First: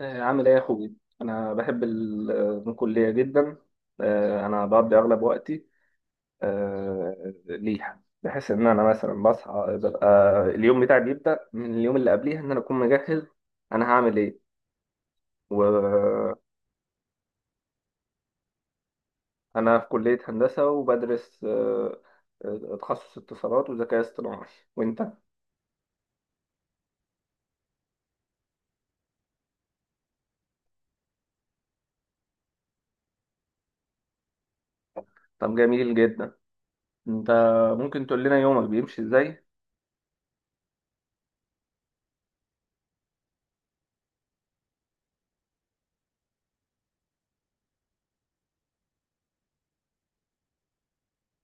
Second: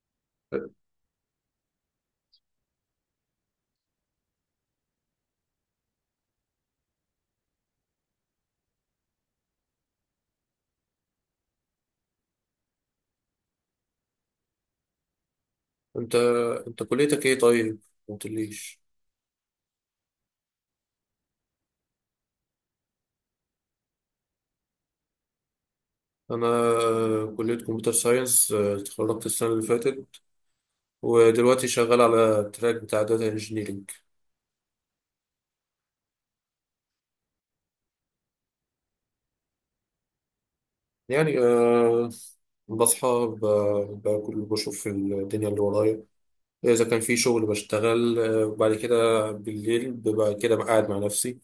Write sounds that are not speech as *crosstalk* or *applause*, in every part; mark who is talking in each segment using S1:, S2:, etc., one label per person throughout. S1: عامل ايه يا اخوي؟ انا بحب الكليه جدا. انا بقضي اغلب وقتي ليها، بحس ان انا مثلا بصحى ببقى اليوم بتاعي بيبدا من اليوم اللي قبليها، ان انا اكون مجهز انا هعمل ايه. وانا
S2: انت انت كليتك ايه؟ طيب ما قلتليش.
S1: في كليه هندسه وبدرس تخصص اتصالات وذكاء اصطناعي. وانت؟
S2: انا كلية كمبيوتر ساينس، اتخرجت السنة اللي فاتت ودلوقتي شغال على التراك بتاع داتا انجينيرنج.
S1: طب جميل جدا. انت ممكن تقول لنا يومك بيمشي ازاي؟
S2: يعني بصحى، باكل، بشوف في الدنيا اللي ورايا. اذا كان في شغل بشتغل، وبعد كده بالليل ببقى كده قاعد مع نفسي.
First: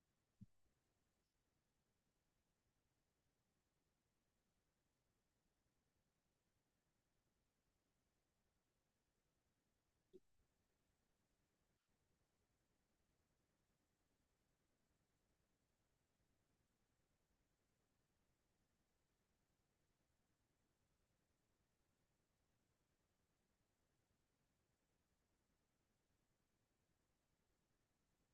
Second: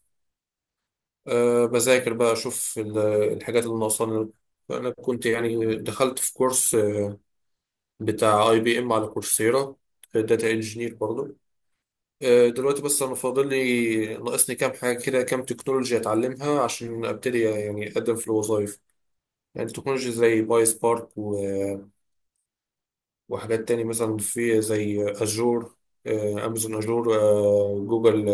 S2: بذاكر بقى، اشوف الحاجات اللي ناقصاني. انا كنت يعني دخلت في كورس، بتاع اي بي ام على كورسيرا، داتا انجينير برضه. دلوقتي بس انا فاضل لي، ناقصني كام حاجه كده، كام تكنولوجيا اتعلمها عشان ابتدي يعني اقدم في الوظائف. يعني تكنولوجيا زي باي سبارك وحاجات تاني مثلا في، زي اجور، امازون اجور، جوجل،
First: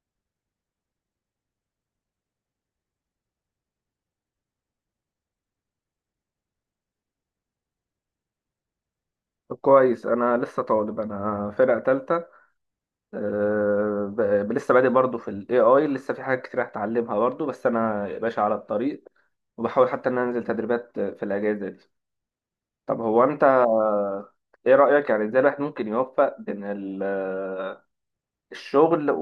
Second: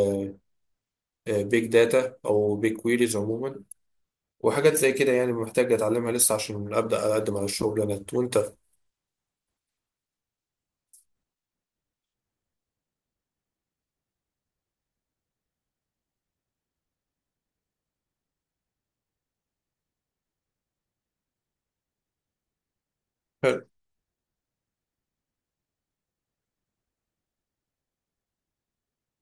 S2: بيج داتا او بيج كويريز عموما. وحاجات زي كده، يعني محتاج اتعلمها لسه عشان ابدا اقدم على الشغلانات. وانت؟
S1: طب كويس، انا لسه طالب، انا فرقه تالتة. لسه بادئ برضه في ال AI، لسه في حاجات كتير هتعلمها برضه، بس أنا يا باشا على الطريق. وبحاول حتى إن أنا أنزل تدريبات في الأجازة دي. طب هو أنت
S2: حلو.
S1: إيه رأيك، يعني إزاي الواحد ممكن يوفق بين الشغل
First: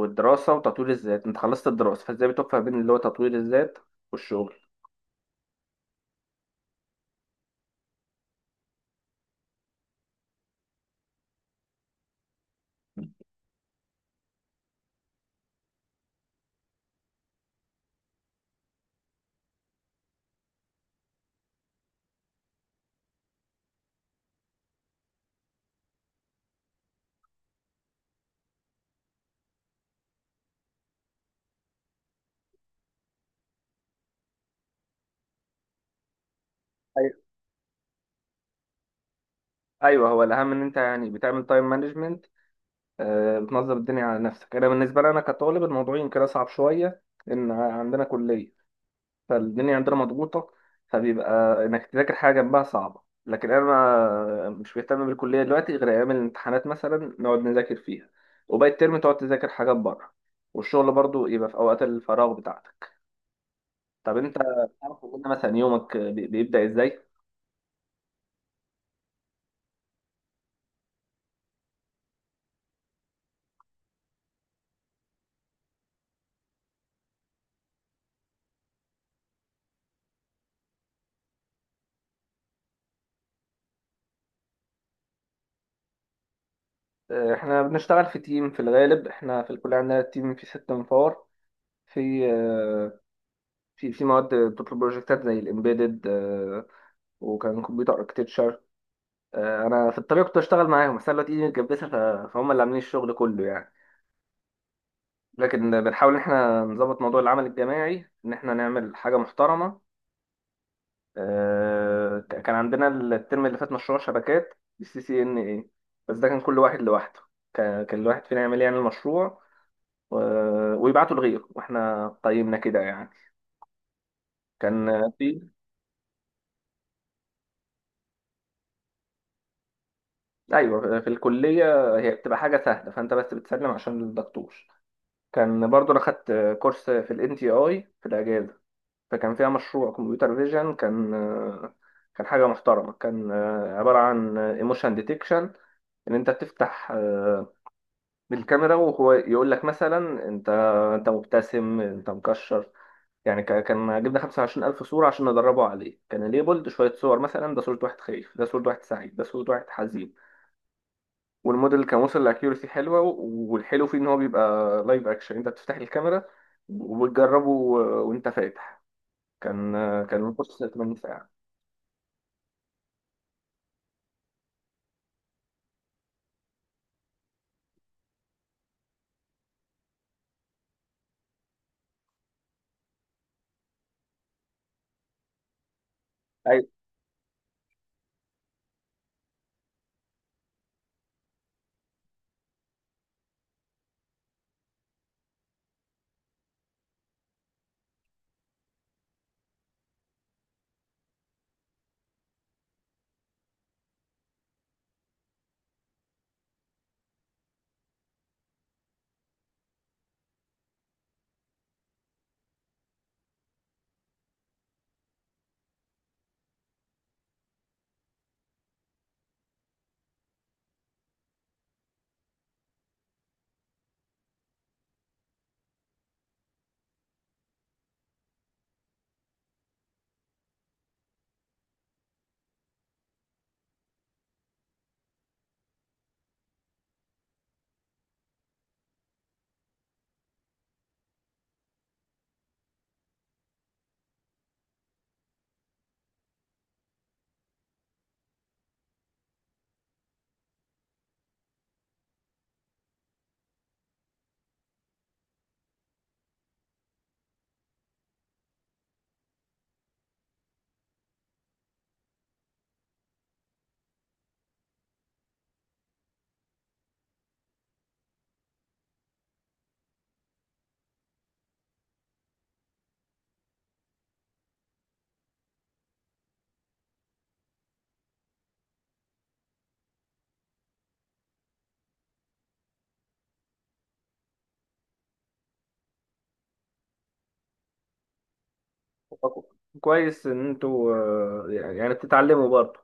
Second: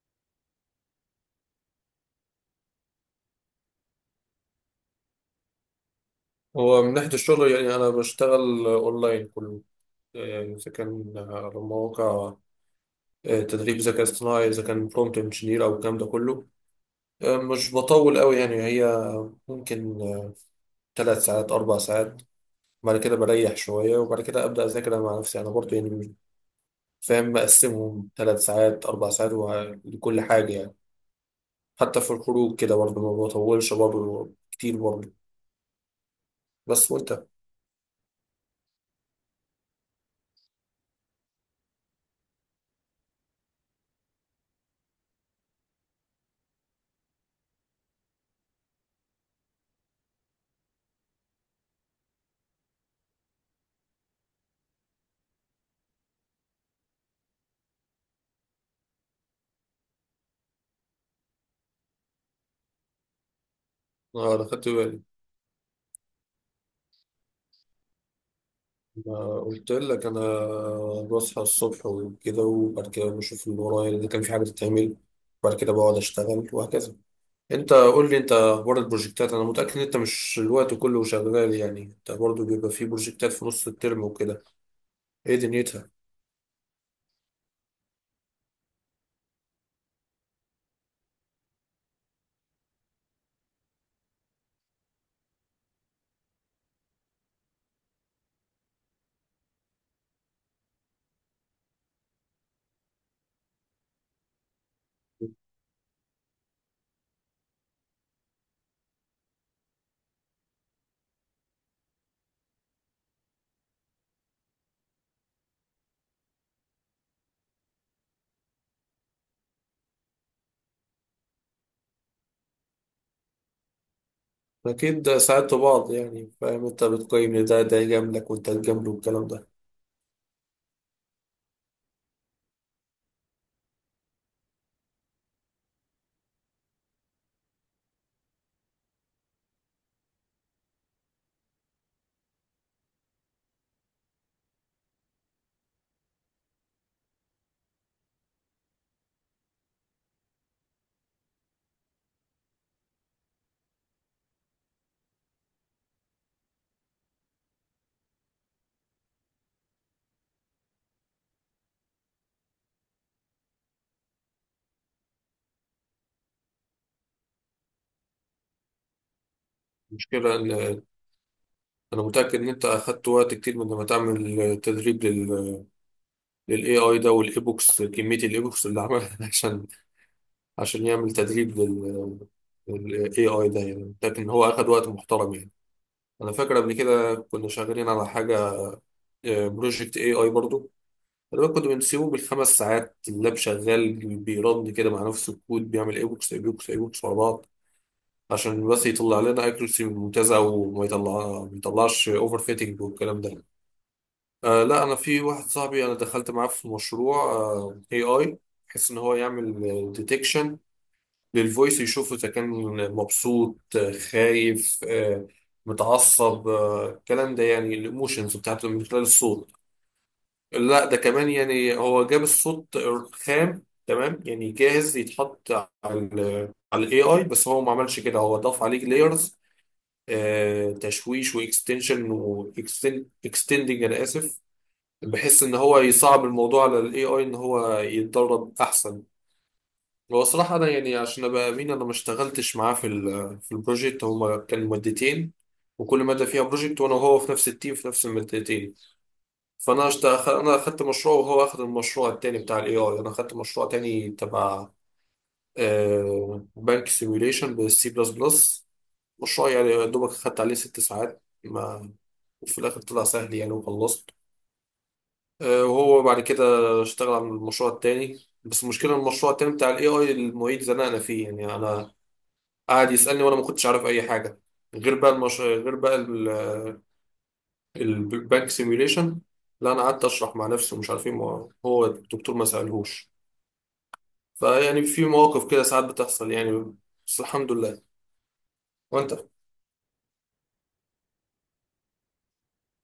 S1: والدراسة وتطوير الذات؟ أنت خلصت الدراسة، فإزاي بتوفق بين اللي هو تطوير الذات والشغل؟
S2: هو من ناحيه الشغل يعني انا بشتغل اونلاين كله. يعني اذا كان على مواقع تدريب ذكاء اصطناعي، اذا كان برومبت انجينير او الكلام ده كله، مش بطول قوي يعني. هي ممكن 3 ساعات، 4 ساعات. بعد كده بريح شويه، وبعد كده ابدا اذاكر أنا مع نفسي. انا برضه يعني فاهم، مقسمهم 3 ساعات، اربع ساعات لكل حاجه يعني. حتى في الخروج كده برضه ما بطولش برضه كتير برضه. بس.
S1: أيوه.
S2: وانت؟
S1: أيوه، هو الأهم إن أنت يعني بتعمل تايم مانجمنت، بتنظم الدنيا على نفسك. أنا بالنسبة لي، أنا كطالب الموضوع يمكن أصعب شوية، إن عندنا كلية، فالدنيا عندنا مضغوطة، فبيبقى إنك تذاكر حاجة جنبها صعبة. لكن أنا مش مهتم بالكلية دلوقتي غير أيام الامتحانات، مثلا نقعد نذاكر فيها، وباقي الترم تقعد تذاكر حاجات بره، والشغل برضو يبقى في أوقات الفراغ بتاعتك. طب
S2: اه
S1: أنت
S2: انا خدت
S1: تعرف،
S2: بالي.
S1: قلنا مثلا يومك بيبدأ إزاي؟
S2: ما قلت لك، انا بصحى الصبح وكده، وبعد كده بشوف اللي ورايا اذا كان في حاجه تتعمل، وبعد كده بقعد اشتغل وهكذا. انت قول لي، انت اخبار البروجكتات؟ انا متاكد ان انت مش الوقت كله شغال، يعني انت برضو بيبقى في بروجكتات في نص الترم وكده. ايه دنيتها؟
S1: إحنا بنشتغل في تيم في الغالب، إحنا في الكلية عندنا تيم فيه ست منفور. في آه، في في مواد بتطلب بروجكتات زي الإمبيدد وكان كمبيوتر اركتكتشر. انا في الطريق كنت اشتغل معاهم، بس انا دلوقتي ايدي متجبسه، فهم اللي عاملين الشغل كله يعني. لكن بنحاول ان احنا نظبط موضوع العمل الجماعي، ان احنا نعمل حاجه محترمه. كان عندنا الترم اللي فات مشروع شبكات بالسي سي ان اي، بس ده كان كل واحد لوحده. كان الواحد فينا يعمل يعني المشروع ويبعته لغيره، واحنا قيمنا كده يعني. كان
S2: اكيد
S1: في
S2: ساعدتوا بعض، يعني فاهم انت بتقيم ان ده يجاملك وانت تجامله والكلام ده.
S1: *laughs* ايوه، في الكليه هي بتبقى حاجه سهله، فانت بس بتسلم عشان الدكتور. كان برضو انا خدت كورس في الان تي اي في الاجازه، فكان فيها مشروع كمبيوتر فيجن. كان كان حاجة محترمة، كان عبارة عن ايموشن ديتكشن، ان انت تفتح بالكاميرا، وهو يقول لك مثلا انت مبتسم، انت مكشر. يعني كان جبنا 25,000 صورة عشان ندربه عليه، كان ليبلد شوية صور، مثلا ده صورة واحد خايف، ده صورة واحد سعيد، ده صورة واحد حزين. والموديل كان وصل لاكيورسي حلوة، والحلو فيه ان هو بيبقى لايف اكشن، انت بتفتح الكاميرا وبتجربه وانت فاتح. كان
S2: المشكله
S1: الكورس
S2: ان
S1: 8 ساعات.
S2: انا متاكد ان انت اخدت وقت كتير من لما تعمل تدريب للاي اي ده، والايبوكس، كميه الايبوكس اللي عملها *laughs* عشان، يعمل تدريب للاي اي ده. يعني متاكد ان هو اخد وقت محترم يعني. انا فاكر
S1: ايوه،
S2: قبل كده كنا شغالين على حاجه، بروجكت اي اي برضو. انا كنت بنسيبه بالخمس ساعات، اللاب شغال، بيرن كده مع نفس الكود، بيعمل اي بوكس ورا بعض، عشان بس يطلع لنا اكيرسي ممتازه، وما يطلع، ما يطلعش اوفر فيتنج والكلام ده. آه لا، انا في واحد صاحبي انا دخلت معاه في مشروع اي اي، بحيث ان هو يعمل ديتكشن للفويس، يشوف اذا كان مبسوط، خايف، متعصب، الكلام ده، يعني الايموشنز بتاعته من خلال الصوت. لا ده كمان، يعني هو جاب الصوت خام تمام، يعني جاهز يتحط على ال على الاي اي. بس هو ما عملش كده، هو ضاف عليه لايرز تشويش، واكستندنج، انا اسف، بحيث ان هو يصعب الموضوع على الاي اي ان هو يتدرب احسن. هو صراحة، انا يعني عشان ابقى امين، انا ما اشتغلتش معاه في البروجكت. هما كان مادتين، وكل مادة فيها بروجكت، وانا وهو في نفس التيم في نفس المادتين. انا اخدت مشروع وهو اخد المشروع التاني بتاع الاي اي. انا اخدت مشروع تاني تبع بنك سيميوليشن بالسي بلس بلس. مشروع يعني يا دوبك اخدت عليه 6 ساعات، ما وفي الاخر طلع سهل يعني وخلصت. وهو بعد كده اشتغل على المشروع التاني. بس المشكله إن المشروع التاني بتاع الاي اي، المعيد زنقنا فيه. يعني انا قعد يسالني وانا ما كنتش عارف اي حاجه غير بقى، البانك سيميوليشن. لا انا قعدت اشرح مع نفسي ومش عارف ايه، هو الدكتور ما سالهوش. فيعني في مواقف كده ساعات بتحصل يعني. بس الحمد لله. وانت؟
S1: كويس ان انتوا يعني بتتعلموا برضه.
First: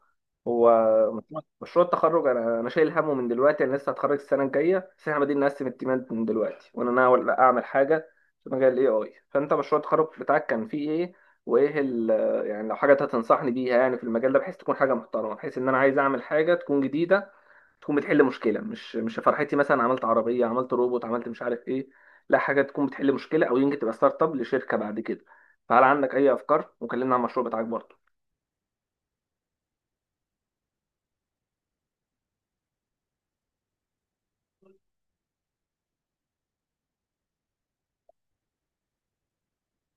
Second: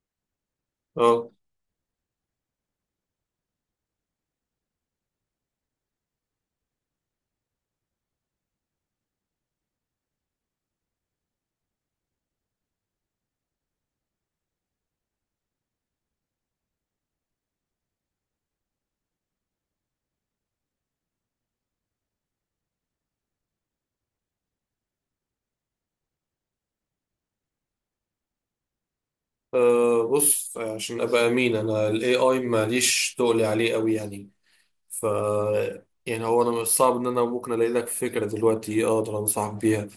S1: هو
S2: اه.
S1: مشروع التخرج، انا شايل همه من دلوقتي، انا لسه هتخرج السنه الجايه، بس احنا بادئين نقسم التيمات من دلوقتي، وانا ناوي اعمل حاجه في مجال الاي اي. فانت مشروع التخرج بتاعك كان فيه ايه، وايه ال يعني لو حاجه هتنصحني بيها يعني في المجال ده، بحيث تكون حاجه محترمه، بحيث ان انا عايز اعمل حاجه تكون جديده، تكون بتحل مشكله، مش فرحتي مثلا عملت عربيه، عملت روبوت، عملت مش عارف ايه. لا، حاجه تكون بتحل مشكله، او يمكن تبقى ستارت اب لشركه بعد كده. فهل عندك اي افكار؟ وكلمنا عن المشروع بتاعك برضه.
S2: بص، عشان ابقى امين، انا الاي اي ماليش تقلي عليه قوي يعني. ف يعني هو انا مش صعب ان انا ممكن الاقي لك فكره دلوقتي اقدر انصحك بيها.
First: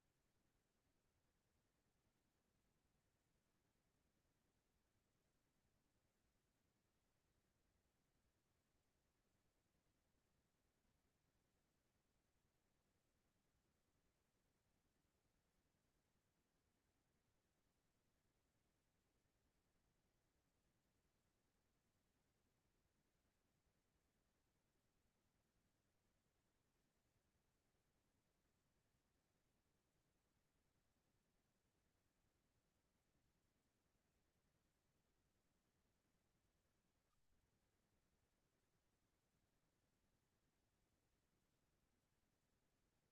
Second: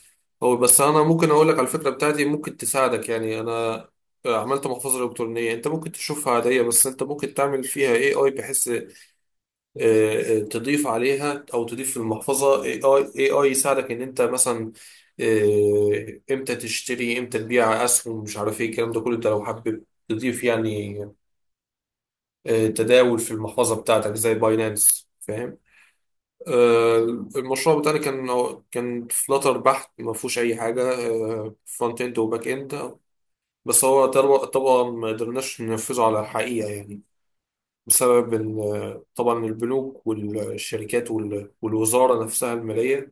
S2: هو بس انا ممكن اقول لك على الفكره بتاعتي ممكن تساعدك. يعني انا عملت محفظه الكترونيه. انت ممكن تشوفها عاديه، بس انت ممكن تعمل فيها اي اي، بحيث تضيف عليها، او تضيف في المحفظه اي اي AI يساعدك ان انت مثلا امتى تشتري، امتى تبيع اسهم، مش عارف ايه الكلام ده كله. انت لو حابب تضيف، يعني تداول في المحفظه بتاعتك زي باينانس فاهم. آه، المشروع بتاعنا كان، فلاتر بحت، ما فيهوش اي حاجه. فرونت اند وباك اند. بس هو طبعا، ما قدرناش ننفذه على الحقيقه، يعني بسبب طبعا البنوك والشركات والوزارة نفسها المالية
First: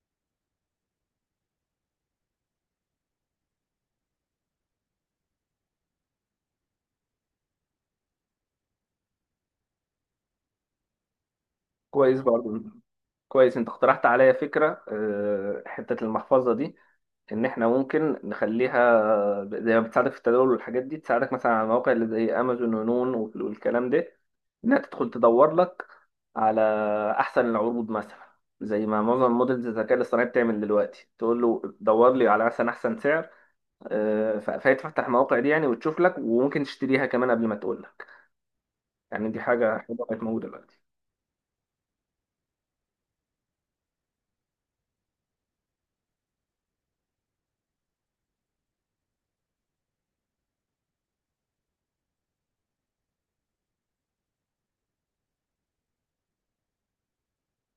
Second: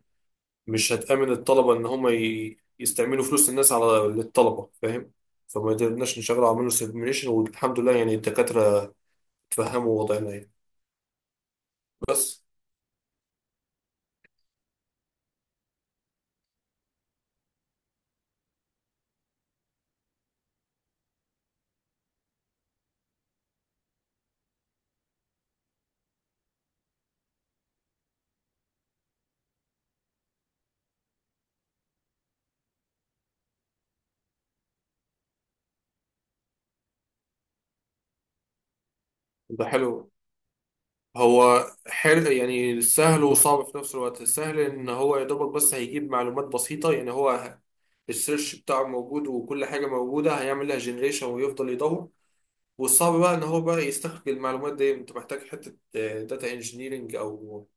S2: مش هتأمن الطلبة إن هم يستعملوا فلوس الناس على للطلبة فاهم. فما قدرناش نشغل، عملنا سيميوليشن والحمد لله، يعني الدكاترة فهموا وضعنا يعني.
S1: كويس
S2: بس.
S1: برضه. كويس، انت اقترحت عليا فكره حته المحفظه دي، ان احنا ممكن نخليها زي ما بتساعدك في التداول والحاجات دي، تساعدك مثلا على المواقع اللي زي امازون ونون والكلام ده، انها تدخل تدور لك على احسن العروض مثلا. زي ما معظم موديلز الذكاء الاصطناعي بتعمل دلوقتي، تقول له دور لي على مثلا احسن سعر. فهي تفتح المواقع دي يعني، وتشوف لك، وممكن تشتريها كمان قبل ما تقول لك. يعني دي
S2: ده
S1: حاجه حلوه
S2: حلو.
S1: بقت موجوده دلوقتي.
S2: هو حلو، يعني سهل وصعب في نفس الوقت. سهل إن هو يا دوبك بس هيجيب معلومات بسيطة. يعني هو السيرش بتاعه موجود وكل حاجة موجودة، هيعمل لها جنريشن ويفضل يدور. والصعب بقى ان هو بقى يستخرج المعلومات دي. انت محتاج حته داتا انجينيرنج، او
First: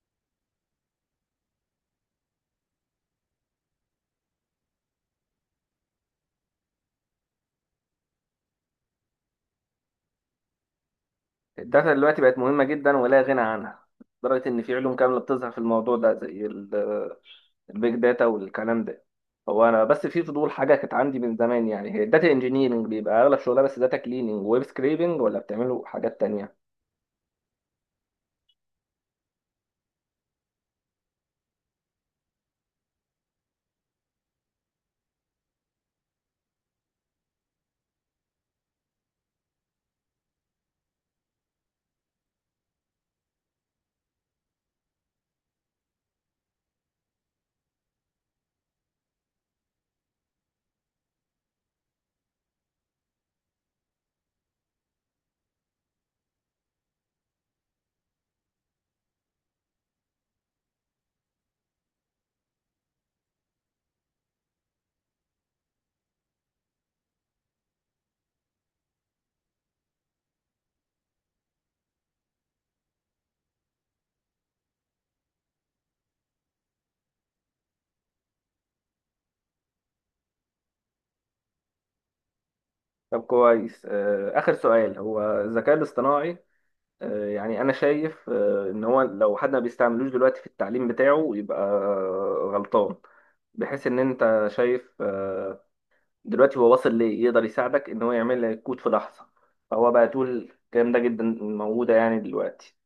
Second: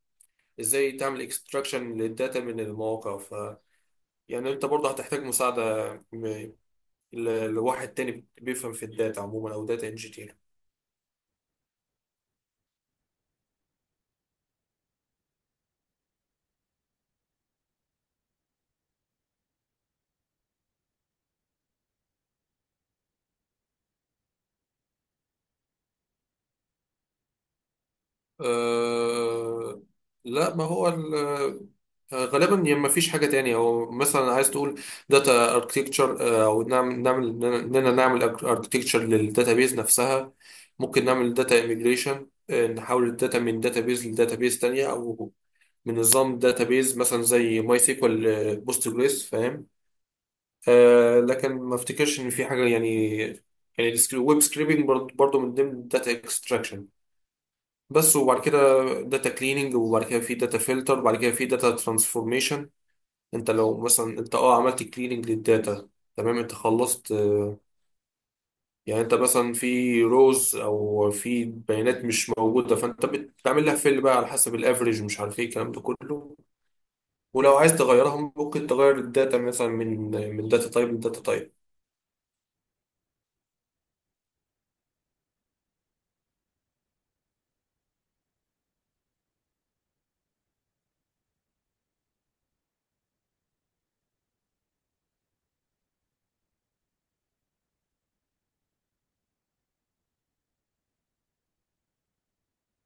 S2: ازاي تعمل اكستراكشن للداتا من المواقع. يعني انت برضه هتحتاج مساعده، لواحد تاني بيفهم في الداتا عموما او داتا انجينير.
S1: الداتا دلوقتي بقت مهمة جدا، ولا غنى عنها، لدرجة إن في علوم كاملة بتظهر في الموضوع ده، زي البيج داتا والكلام ده. هو أنا بس في فضول حاجة كانت عندي من زمان، يعني هي الداتا انجينيرنج بيبقى أغلب شغلها بس داتا كليننج وويب سكريبنج، ولا بتعملوا حاجات تانية؟
S2: أه لا، ما هو غالبا يعني ما فيش حاجة تانية. هو مثلا عايز تقول داتا اركتكتشر، او نعمل اننا نعمل اركتكتشر للداتابيز نفسها. ممكن نعمل داتا اميجريشن، نحول الداتا من داتابيز لداتابيز تانية، او من نظام داتابيز مثلا زي ماي سيكوال بوستجريس فاهم. أه لكن ما افتكرش ان في حاجة يعني. يعني الويب سكريبنج برضه من ضمن الداتا اكستراكشن. بس. وبعد كده داتا كليننج، وبعد كده في داتا فلتر، وبعد كده في داتا ترانسفورميشن. انت لو مثلا انت اه عملت كليننج للداتا، تمام انت خلصت. يعني انت مثلا في روز، او في بيانات مش موجوده، فانت بتعمل لها فيل بقى على حسب الافريج، مش عارف ايه الكلام ده كله. ولو عايز تغيرها ممكن تغير الداتا مثلا من داتا تايب لداتا تايب
S1: طب كويس، آخر سؤال، هو الذكاء الاصطناعي يعني أنا شايف إن هو لو حد ما بيستعملوش دلوقتي في التعليم بتاعه يبقى غلطان، بحيث إن أنت شايف دلوقتي هو وصل ليه يقدر يساعدك ان هو يعمل لك كود في لحظه. فهو بقى تقول الكلام ده جدا موجوده يعني دلوقتي.